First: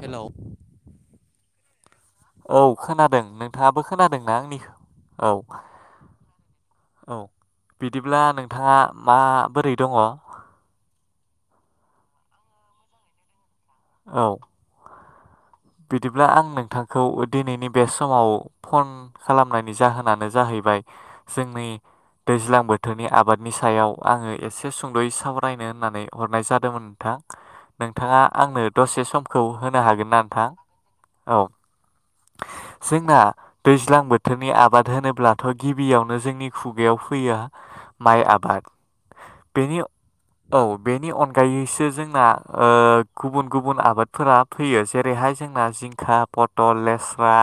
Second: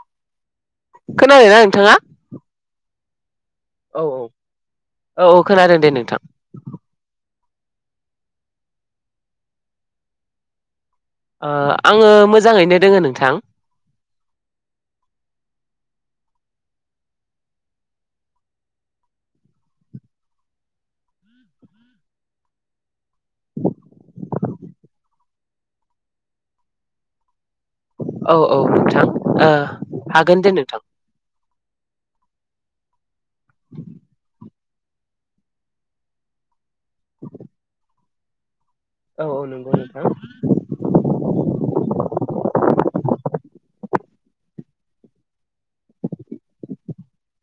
हेल' औ खोनादोंना नोंथाङा? खोनादों नों। नोंथाङाबो औ औ खोनादोंना आंनिखौ औ औ खोनादों दे नोंथां औ औ। बिदिब्ला नोंथाङा माबोरै दङ ओ आङो मोजाङैनो दोङो नोंथां। औ। बिदिब्ला आं नोंथांखौ दिनैनि बे समाव फन खालामनायनि जाहोनानो जाहैयो। जाहैबाय जोंनि। दैज्लां बोथोरनि आबादनि सायाव आङो एसे सुंद'यै सावरायनो होननानै हरनाय जादोंमोन नोंथां। नोंथाङा औ औ आंनो नोंथां दसे समखौ ओ होनो हागोन ना नोंथां। औ। जोंना दैज्लां बोथोरनि आबाद होनोब्लाथ' गिबियावनो जोंनि। खुगायाव फैयो माइ आबाद। औ औ नंगौ बेनि नोंथां। औ बेनि अनगायैसो जोंना गुबुन गुबुन आबाद फोरा फैयो जेरैहाय जों जिंखा पथल लेस्रा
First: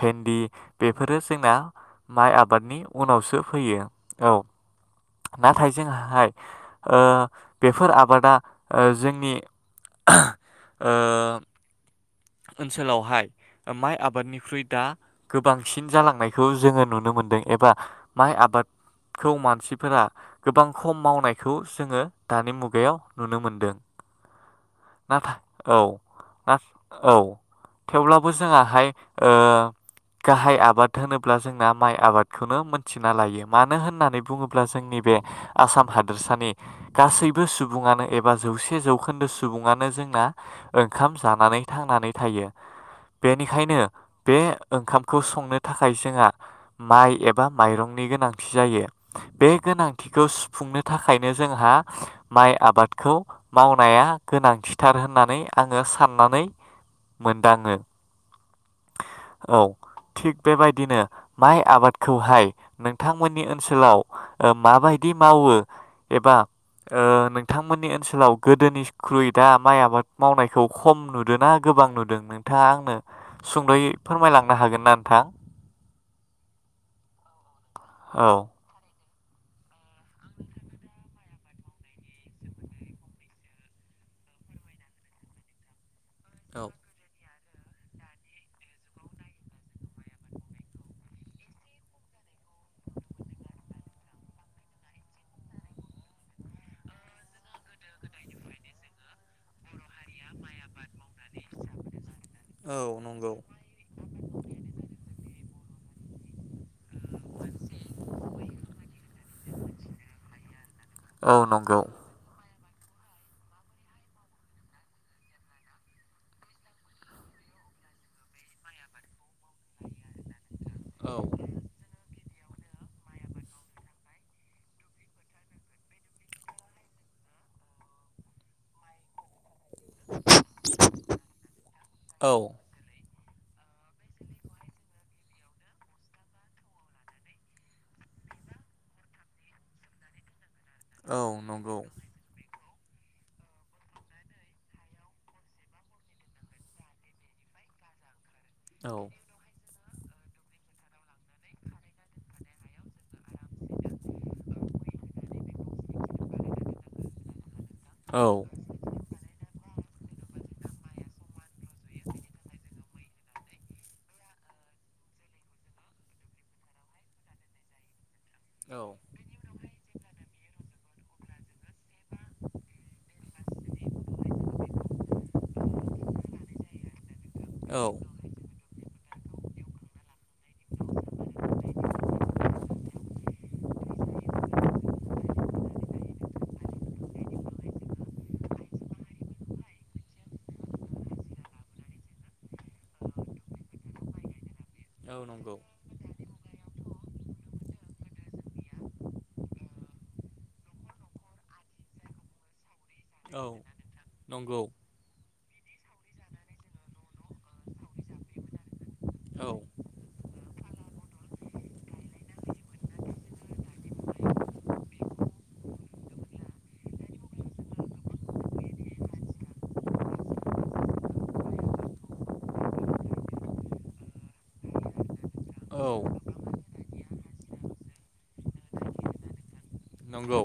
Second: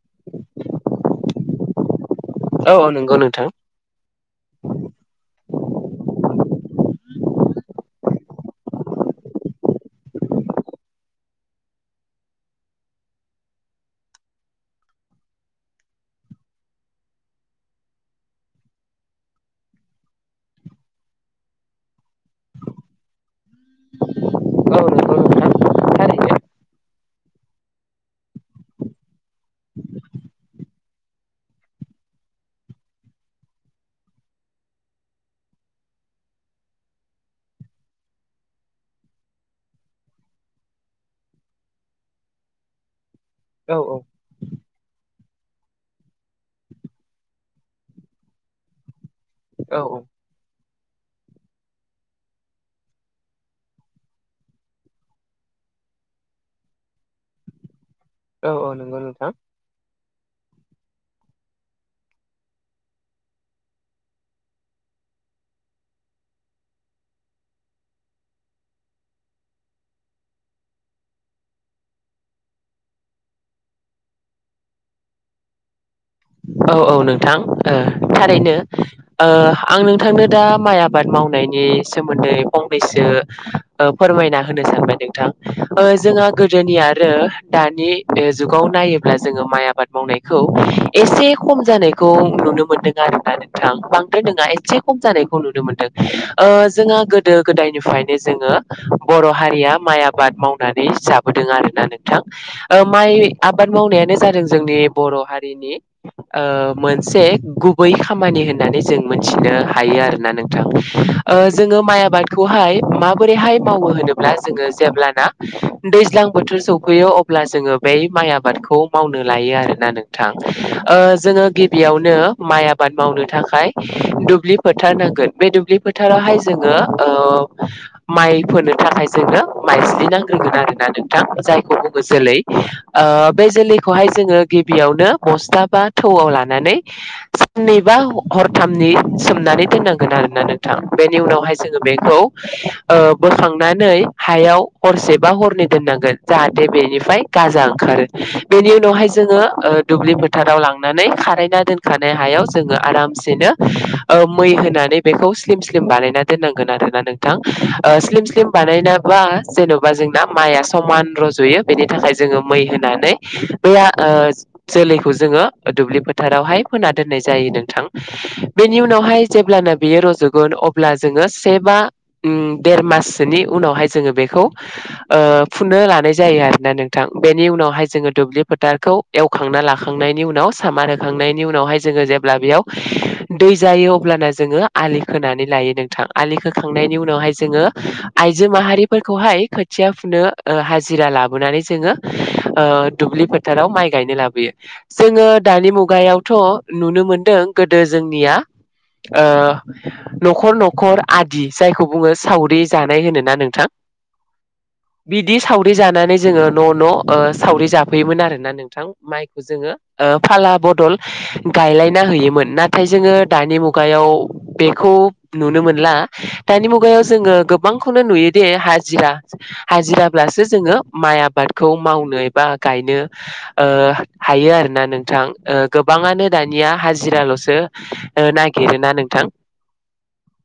भेन्दि बेफोरो जोंना माइ आबाद औ औ नंगौ उनावसो नोंथां फैयो औ नाथाय जोंहा ओ बेफोर आबादा जोंनि ओनसोलावहाय माइ आबादनिख्रुइ दा गोबांसिन जालांनायखौ जोङो नुनो मोनो। मोनदों एबा माइ आबाद खौ मानसिफोरा गोबां खम मावनायखौ जोङो दानि मुगायाव नुनो मोनदों औ नंगौ नाथाय नोंथां औ थारैनो औ थेवब्लाबो जोंआ हाय ओ गाहाय आबाद होनोब्ला जोंना माइ आबादखौनो मोनथिना लायो मानो होननानै बुङोब्ला जोंनि बे आसाम हादोरसानि गासैबो सुबुङानो एबा जौसे जौखोन्दो सुबुङानो जों जोंना ओंखाम जानानै थांनानै थायो औ बेनिखायनो औ बे ओंखाम खौ संनो थाखाय जोंहा माइ एबा माइरंनि गोनांथि जायो बे औ गोनांथिखौ सुफुंनो थाखायनो जोंहा माइ आबादखौ मावनाया गोनांथिथार होननानै आङो साननानै मोनदाङो। औ औ नंगौ नोंथां। औ थिग बेबायदिनो माइ आबादखौहाय नोंथांमोननि ओनसोलाव माबायदि मावो एबा ओ नोंथांमोननि ओनसोलाव गोदोनिख्रुइ दा माइ आबाद मावनायखौ खम नुदों नुदों ना गोबां नुदों नोंथाङा आंनो सुंद'यै फोरमायलांनो हागोन ना नोंथां औ औ नोंथां ओ औ थारैनो ओ आं नोंथांनो दा माइ आबाद मावनायनि सोमोन्दै फंनैसो ओ फोरमा मायना होनो सानबाय नोंथां ओज जोंहा औ गोदोनि आरो दानि ओ जुगाव नायोब्ला जोङो माइ आबाद मावनायखौ एसे खम जानायखौ नुनो मोनदों आरोना नोंथां बांद्राय नङा एसे खम जानायखौ नुनो मोनदों । ओ जोंहा गोदो गोदायनिफ्रायनो जोङो बर' हारिया माइ आबाद मावनानै जाब बोदों आरोना नोंथां ओ औ माइ नंगौ आबाद मावनायानो जादों जोंनि बर' हारिनि ओ। मोनसे गुबै खामानि होननानै जों मिथिनो हायो आरोना नोंथां औ ओ नंगौ जोङो माइ आबादखौहाय माबोरैहाय मावो होनोब्ला जोङो जेब्लाना दैज्लां बोथोर सौफैयो अब्ला जोङो बे माइ आबादखौ मावनो लायो आरोना नोंथां ओ औ जोङो गिबियावनो माइ आबाद मावनो थाखाय दुब्लि फोथार नांगोन बे दुब्लि फोथारावहाय जोङो ओ माइ फोनो थाखाय जोंनो माइज्लि नांग्रोगोन आरोना नोंथां जायखौ बुङो औ जोलै ओ बे जोलैखौहाय जोङो गिबियावनो बस्थाफ बा थौआव लानानै साननै बा हरथामनि सोमनानै दोननांगोन आरोना नों थां बेनि औ उनावहाय नंगौ जोङो औ बेखौ ओ बोखांनानै हायाव हरसे बा हरनै दोननांगोन जाहाथे बेनिफ्राय गाजा ओंखारो । बेनि औ उनावहाय जोङो ओ दुब्लिफोथ थाराव लांनानै खाराइना दोनखानाय हायाव जोङो आरामसे सेनो ओ मै होनानै बेखौ स्लिम स्लिम बानायना दोननांगोन आरोना नोंथां ओ स्लिम स्लाम बानायना बा जेन बा जोंना माइया समान रज'यो बेनि थाखाय जोङो मै होनानै बे आ ओ जोलैखौ जोङो दुब्लि फोथारावहाय फोना दोननाय जायो नोंथां । बेनि उनावहाय जेब्लानो बियो रजग गोन अब्ला जोङो से बा उम देर माससोनि उनावहाय जोङो बेखौ ओ ओ फुनो लानाय जायो आरो ना नोंथां। बेनि उनावहाय औ जोङो दुब्लि फोथारखौ एवखांना ला खांनायनि उनाव सामार होखांनायनि उनावहाय जोङो जेब्ला बेयाव दै जायो अब्लाना जोङो आलि खोनानै लायो नोंथां। आलि खोखांनायनि उनावहाय जोङो आइजो माहारिफोरखौहाय खोथिया फुनो ओ हाजिरा लाबोनानै जोङो ओ दुब्लि फोथाराव माइ गायनो लाबोयो। जोङो नंगौ दानि मुगायावथ' नुनो मोनदों गोदो जोंनिया ओ न'खर न'खर आदि जायखौ बुङो सावरि जानाय होनो ना औ नोंथां? नंगौ बिदि साव रि जानानै जोङो न' न' ओ सावरि जाफैयोमोन आरो ना नोंथां। माइखौ औ जोङो ओ फाला बदल गायलायना होयोमोन। नाथाय जोङो दानि मुगायाव बेखौ नुनो मोनला। दानि मुगायाव जोङो गोबांखौनो नुयोदि हाजिरा हाजिराब्लासो जोङो माइ आबादखौ मावनो एबा गायनो ओ हायो आरो ना नोंथां। ओ औ गोबाङानो दानिया हाजिराल'सो ओ नागिरो ना नोंथां? नंगौ।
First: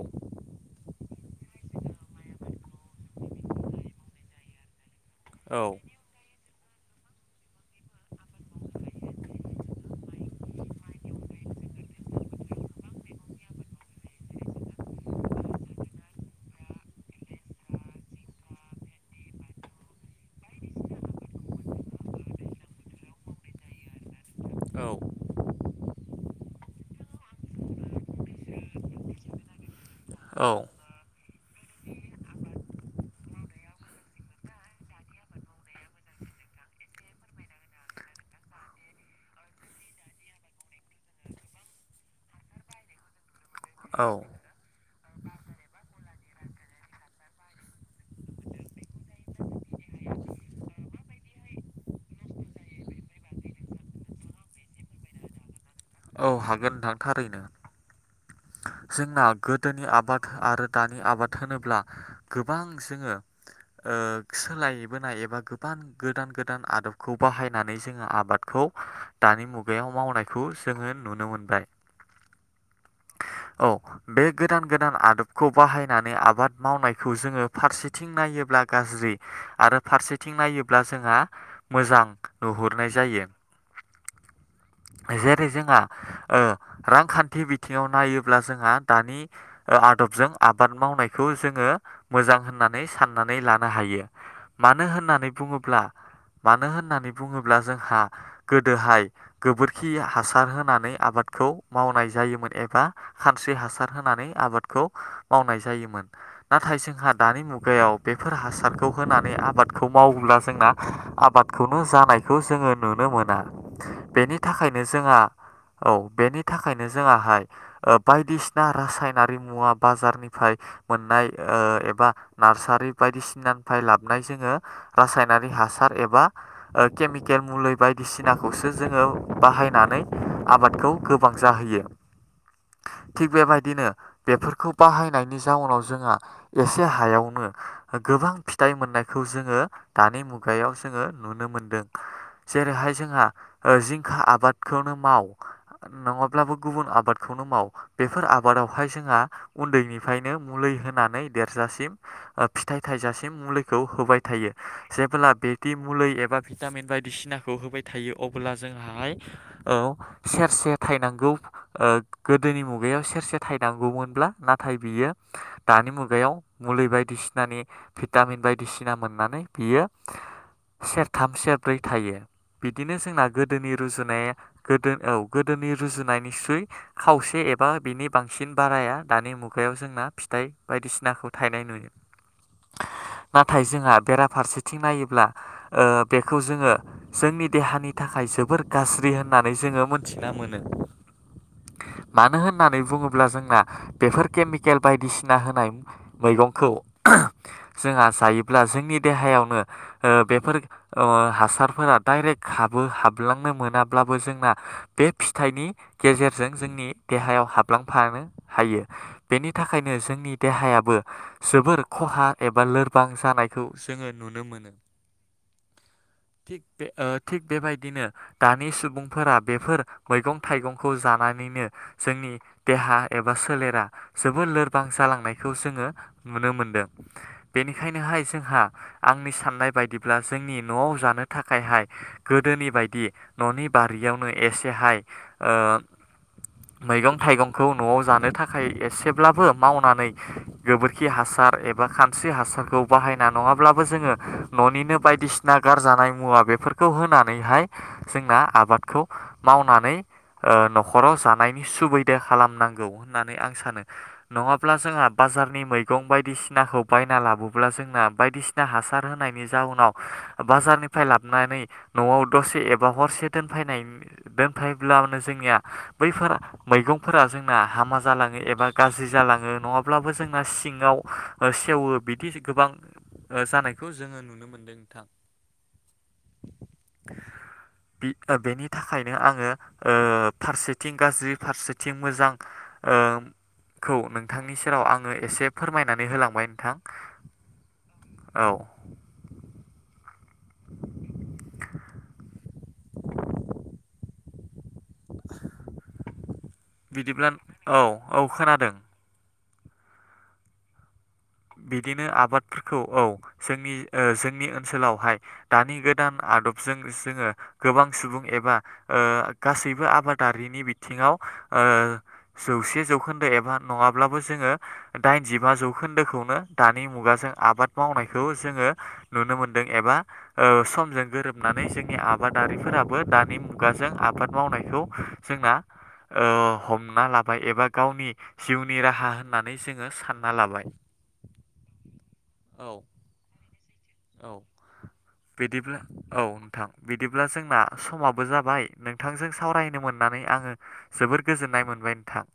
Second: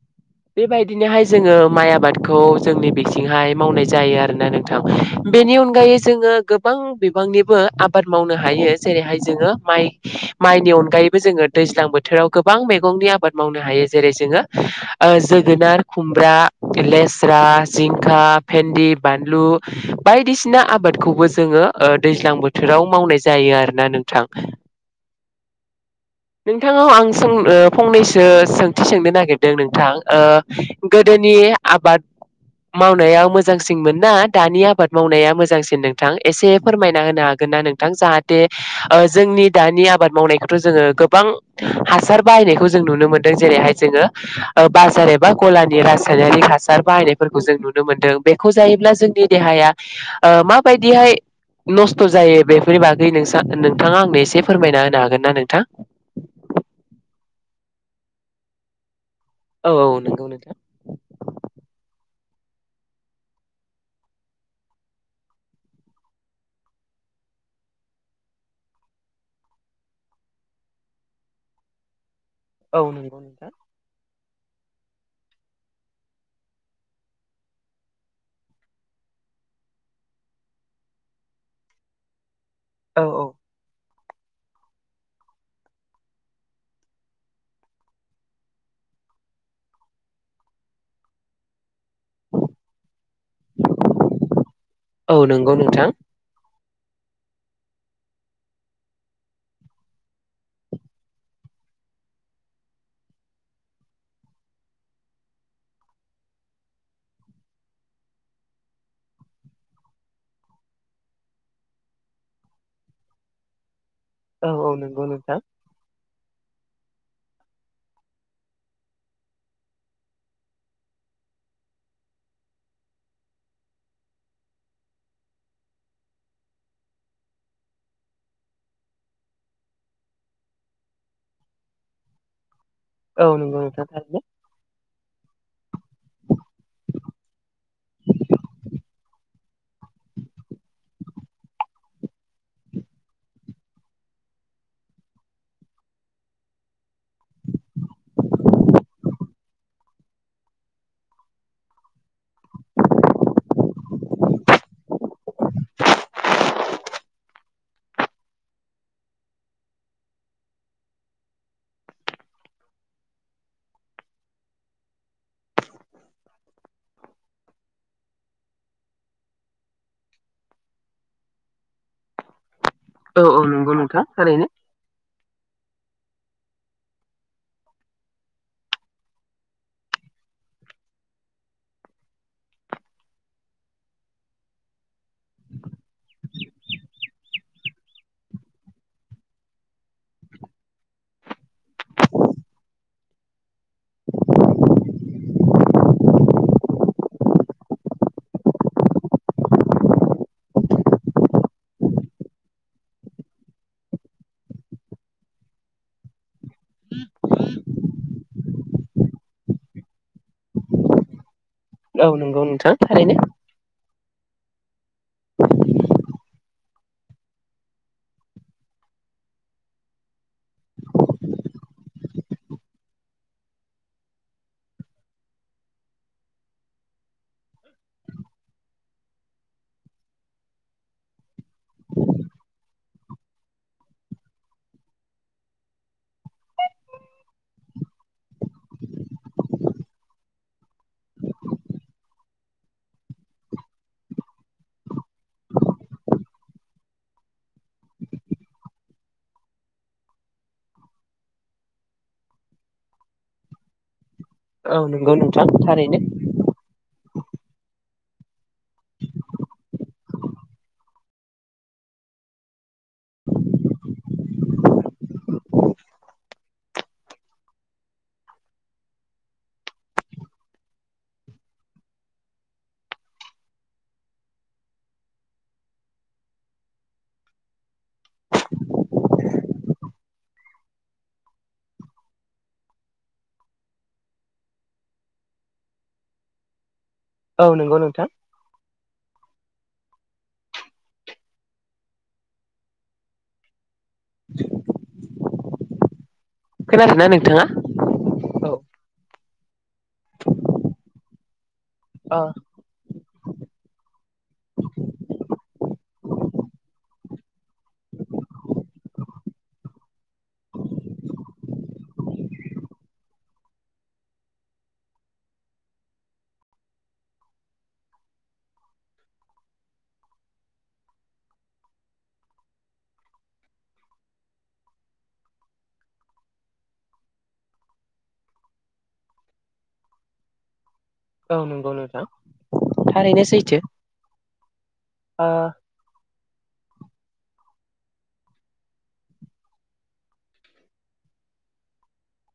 बेबायदिनोहाय जोङो माइ आबादखौ जोंनि बिथिंहाय मावनाय जायो आरो ना नोंथां। बेनि औ अनगायै जोङो गोबां बिबांनिबो आबाद मावनो हायो। जेरैहाय जोङो माइ माइनि अनगायैबो जोङो दैज्लां बोथोराव गोबां मेगंनि आबाद मावनो हायो। जेरै जोङो ओ जोगोनार, खुमब्रा, लेस्रा, जिंखा फेन्दि, बानलु बायदिसिना आबादखौबो जोङो ओ दैज्लां बोथोराव मावनाय जा यो आरो ना नोंथां। नोंथांनाव आं सों ओ फंनैसो सोंथि सोंनो नागिरदों नोंथां। ओ औ औ गो दोनि आबाद मावनायाव मोजांसिनमोन ना दानि आबाद मावनाया मोजांसिन नोंथां एसे फोरमायना होनो हागोन ना नोंथां जाहाथे ओ जोंनि दानि आबाद मावनायखौथ' जोङो गो बां हासार बाहायनायखौ जों नुनो मोनदों। जेरैहाय औ जोङो ओ बाज जेनेबा ग'लानि रासायनारि हासार बाहायनायफोरखौ जों नुनो मोनदों बेखौ जायोब्ला जोंनि देहाया ओ माबायदिहाय नस्थ' जायो बेफोरनि बागै नोंसा नोंथाङा आंनो एसे फोरमायना होनो हागोन ना नोंथां? औ हागोन नोंथां थारैनो। जोंना औ गोदोनि औ आबाद नंगौ नोंथां। आरो दानि आबाद होनोब्ला गोबां जोङो ओ सोलायबोनाय एबा गोबां गोदान गोदान आदबखौ बाहायनानै जोङो आबादखौ खौ दानि मुगायाव मावनायखौ जोङो नुनो मोनबाय। औ नों औ। बे गोदान गोदान आदबखौ बाहायनानै आबाद मावनायखौ जोङो फारसेथिं नायोब्ला गाज्रि आरो फारसेथिं नायोब्ला जोंहा मोजां नुहुरनाय औ जायो। औ जेरै जोंहा ओ रांखान्थि बिथिङाव नायो ब्ला जोंहा दानि ओ आदबजों आबाद मावनायखौ जोङो मोजां होननानै साननानै लानो हायो। मानो औ होननानै नंगौ बुङोब्ला नोंथां। मानो होन नानै बुङोब्ला जोंहा गोदोहाय गोबोरखि हासार होनानै आबादखौ माव नाय जायोमोन एबा खानस्रि हासार होनानै आबादखौ मावनाय जायोमोन। नाथाय जोंहा दानि मुगायाव बेफोर हासारखौ होनानै आबादखौ मावोब्ला जोंना आबादखौनो जानायखौ जोङो नु नो मोना। बेनि औ थाखायनो नंगौ जोङा नोंथां औ बेनि थाखायनो जोंङाहाय ओ बायदिसिना रासायनारि मुवा बाजारनिफ्राय मोननाय ओ एबा नार्सार [unintelligible] बायदिसिनानिफाय लाबनाय जोंङो रासायनारि हासार एबा ओ केमिकेल मुलै बायदिसिनाखौसो जोङो बाहायनानै आबादखौ गोबां जाहोयो । थिग औ नंगौ नोंथां बेबायदिनो थारैनो। बेफोरखौ बाहायनायनि जाउनाव जोंहा एसे हायावनो गोबां फिथाइ मोननायखौ जोङो दानि मुगायाव जोङो नुनो मोनदों। जेरैहाय जोंहा जिंखा आबादखौनो माव नङाब्लाबो गुबुन आबादखौनो माव। बेफोर आबादावहाय जोंहा उन्दैनिफ्रायनो मुलि होनानै देरजासिम ओ फिथाइ। थाइजासिम मुलिखौ होबाय थायो जेबोला बेदि मुलै एबा भिटामिन बायदिसिनाखौ हो बाय थायो अबोला जोंहाहाय औ सेरसे थायनांगौ ओ गो दोनि मुगायाव सेरसे थायनांगौमोनब्ला नाथाय बियो दानि मुगायाव मुलि बायदिसिना नि भिटामिन बायदिसिना मोननानै बियो। सेरथाम सेरब्रै थायो। बिदिनो औ जोंना औ गोदोनि नंगौ नोंथां रुजुनाया थारैनो गोदो औ गोदोनि रुजुनायनिस्रुइ खावसे से एबा बेनि बिनि बांसिन बाराया दानि मुगायाव जोंना फिथाइ बायदिसिनाखौ थायनाय नुयो। नाथाय जोंहा बेराफारसेथिं नायोब्ला ओ बेखौ जोङो जों नि देहानि थाखाय जोबोर गाज्रि होननानै जोङो मोनथिना मोनो। मानो होननानै बुङोब्ला जोंना बेफोर केमिकेल बायदिसिना होनाय मैगंखौ जोंहा जायोब्ला जोंनि देहायावनो ओ बेफोर अ' हासारफोरा डाइरेक्ट हाबो हाबलांनो मोनाब्लाबो जोंना बे फिथाइनि गेजेरजों जोंनि देहायाव हाबलांफानो हायो बेनि थाखायनो जोंनि देहायाबो । जोबोर औ खहा नंगौ एबा नोंथां लोरबां थारैनो जानायखौ जोङो नुनो मोनो। थिक बे ओ थिग बेबायदिनो दानि सुबुंफोरा बेफोर मैगं थाइगंखौ जानानैनो । जोंनि देहा एबा सोलेरा जोबोर लोरबां जालांनायखौ जोङो नुनो मोनदों। बेनिखायनोहाय जोंहा आंनि साननाय बायदिब्ला जोंनि न'आव जानो थाखायहाय। गोदोनि बायदि न'नि बारियावनो एसेहाय ओ । मैगं थाइगंखौ न'आव जानो थाखाय एसेब्लाबो मावनानै गोबोरखि हासार । एबा खानस्रि हासारखौ बाहायना नङाब्लाबो जोङो न'निनो बायदिसिना गारजानाय मुवा बे बेफोरखौ होनानैहाय जोंना आबादखौ मावनानै ओ न'खराव जा नायनि सुबिदा खालामनांगौ होननानै आं सानो। नङाब्ला औ जोंहा नंगौ नोंथां बाजारनि थारैनो मैगं बायदिसिनाखौ। बायना लाबोब्ला जोंना बायदिसिना हासार होनायनि जाउनाव बाजारनिफ्राय लाबोनानै । न'आव दसे एबा हरसे दोनफायनाय दोनफैब्लानो जोंनिया बैफोर मैगंफोरा जोंना हामा जालाङो एबा गाज्रि जालाङो नङाब्लाबो जोंना सिंङाव सेवो बिदि गोबां ओ जानायखौ जोङो नुनो मोनदों नोंथां। [inaudible] बि ओ बेनि थाखायनो आङो ओ फारसे थिं गाज्रि फारसेथिं मोजां ओ खौ नोंथांनि सेराव आङो एसे फोरमायनानै होलांबाय नोंथां। औ नंगौ नोंथां। औ [inaudible] खोनादोंना बिदिब्ला नोंथाङा औ औ खोनादों। बिदिनो आबादफोरखौ औ जोंनि ओ जोंनि ओनसोलावहाय दानि गोदान आ आदबजों जोङो। गोबां सुबुं एबा ओ गासैबो आबादारिनि बिथिंङाव ओ जौसे जौखोन्दो एबा नङाब्लाबो जोङो दाइनजिबा जौखोन्दोखौ । नो दानि मुगाजों आबाद मावनायखौ जोङो नुनो मोनदों एबा ओ समजों गोरोब गोरोबनानै जोंनि आबादारिफोराबो दानि मुगाजों आबाद मावनायखौ जोंना ओ हमना लाबाय एबा गावनि जिउनि राहा होननानै जोङो सानना लाबाय । औ नंगौ नोंथां थारैनो सैथो। औ ओ बिदिब्ला औ नोंथां बिदिब्ला जोंना समाबो जाबाय नोंथांजों सावरायनो मोननानै आङो जोबो जोबोर गोजोननाय मोनबाय नोंथां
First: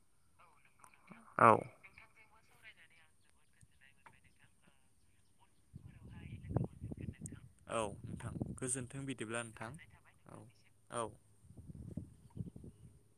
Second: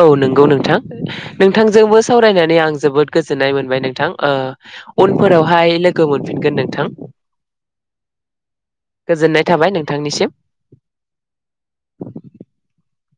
औ नंगौ नोंथां औ। नोंथांजोंबो सावरायनानै आं जोबोद गोजोन्नाय मोनबाय नोंथां ओ उनफोरावहाय लोगो मोनफिनगोन नोंथां औ नोंथां गोजोन्थों बिदिब्ला गोजोननाय थाबाय नोंथां नोंथांनिसिम औ औ [inaudible]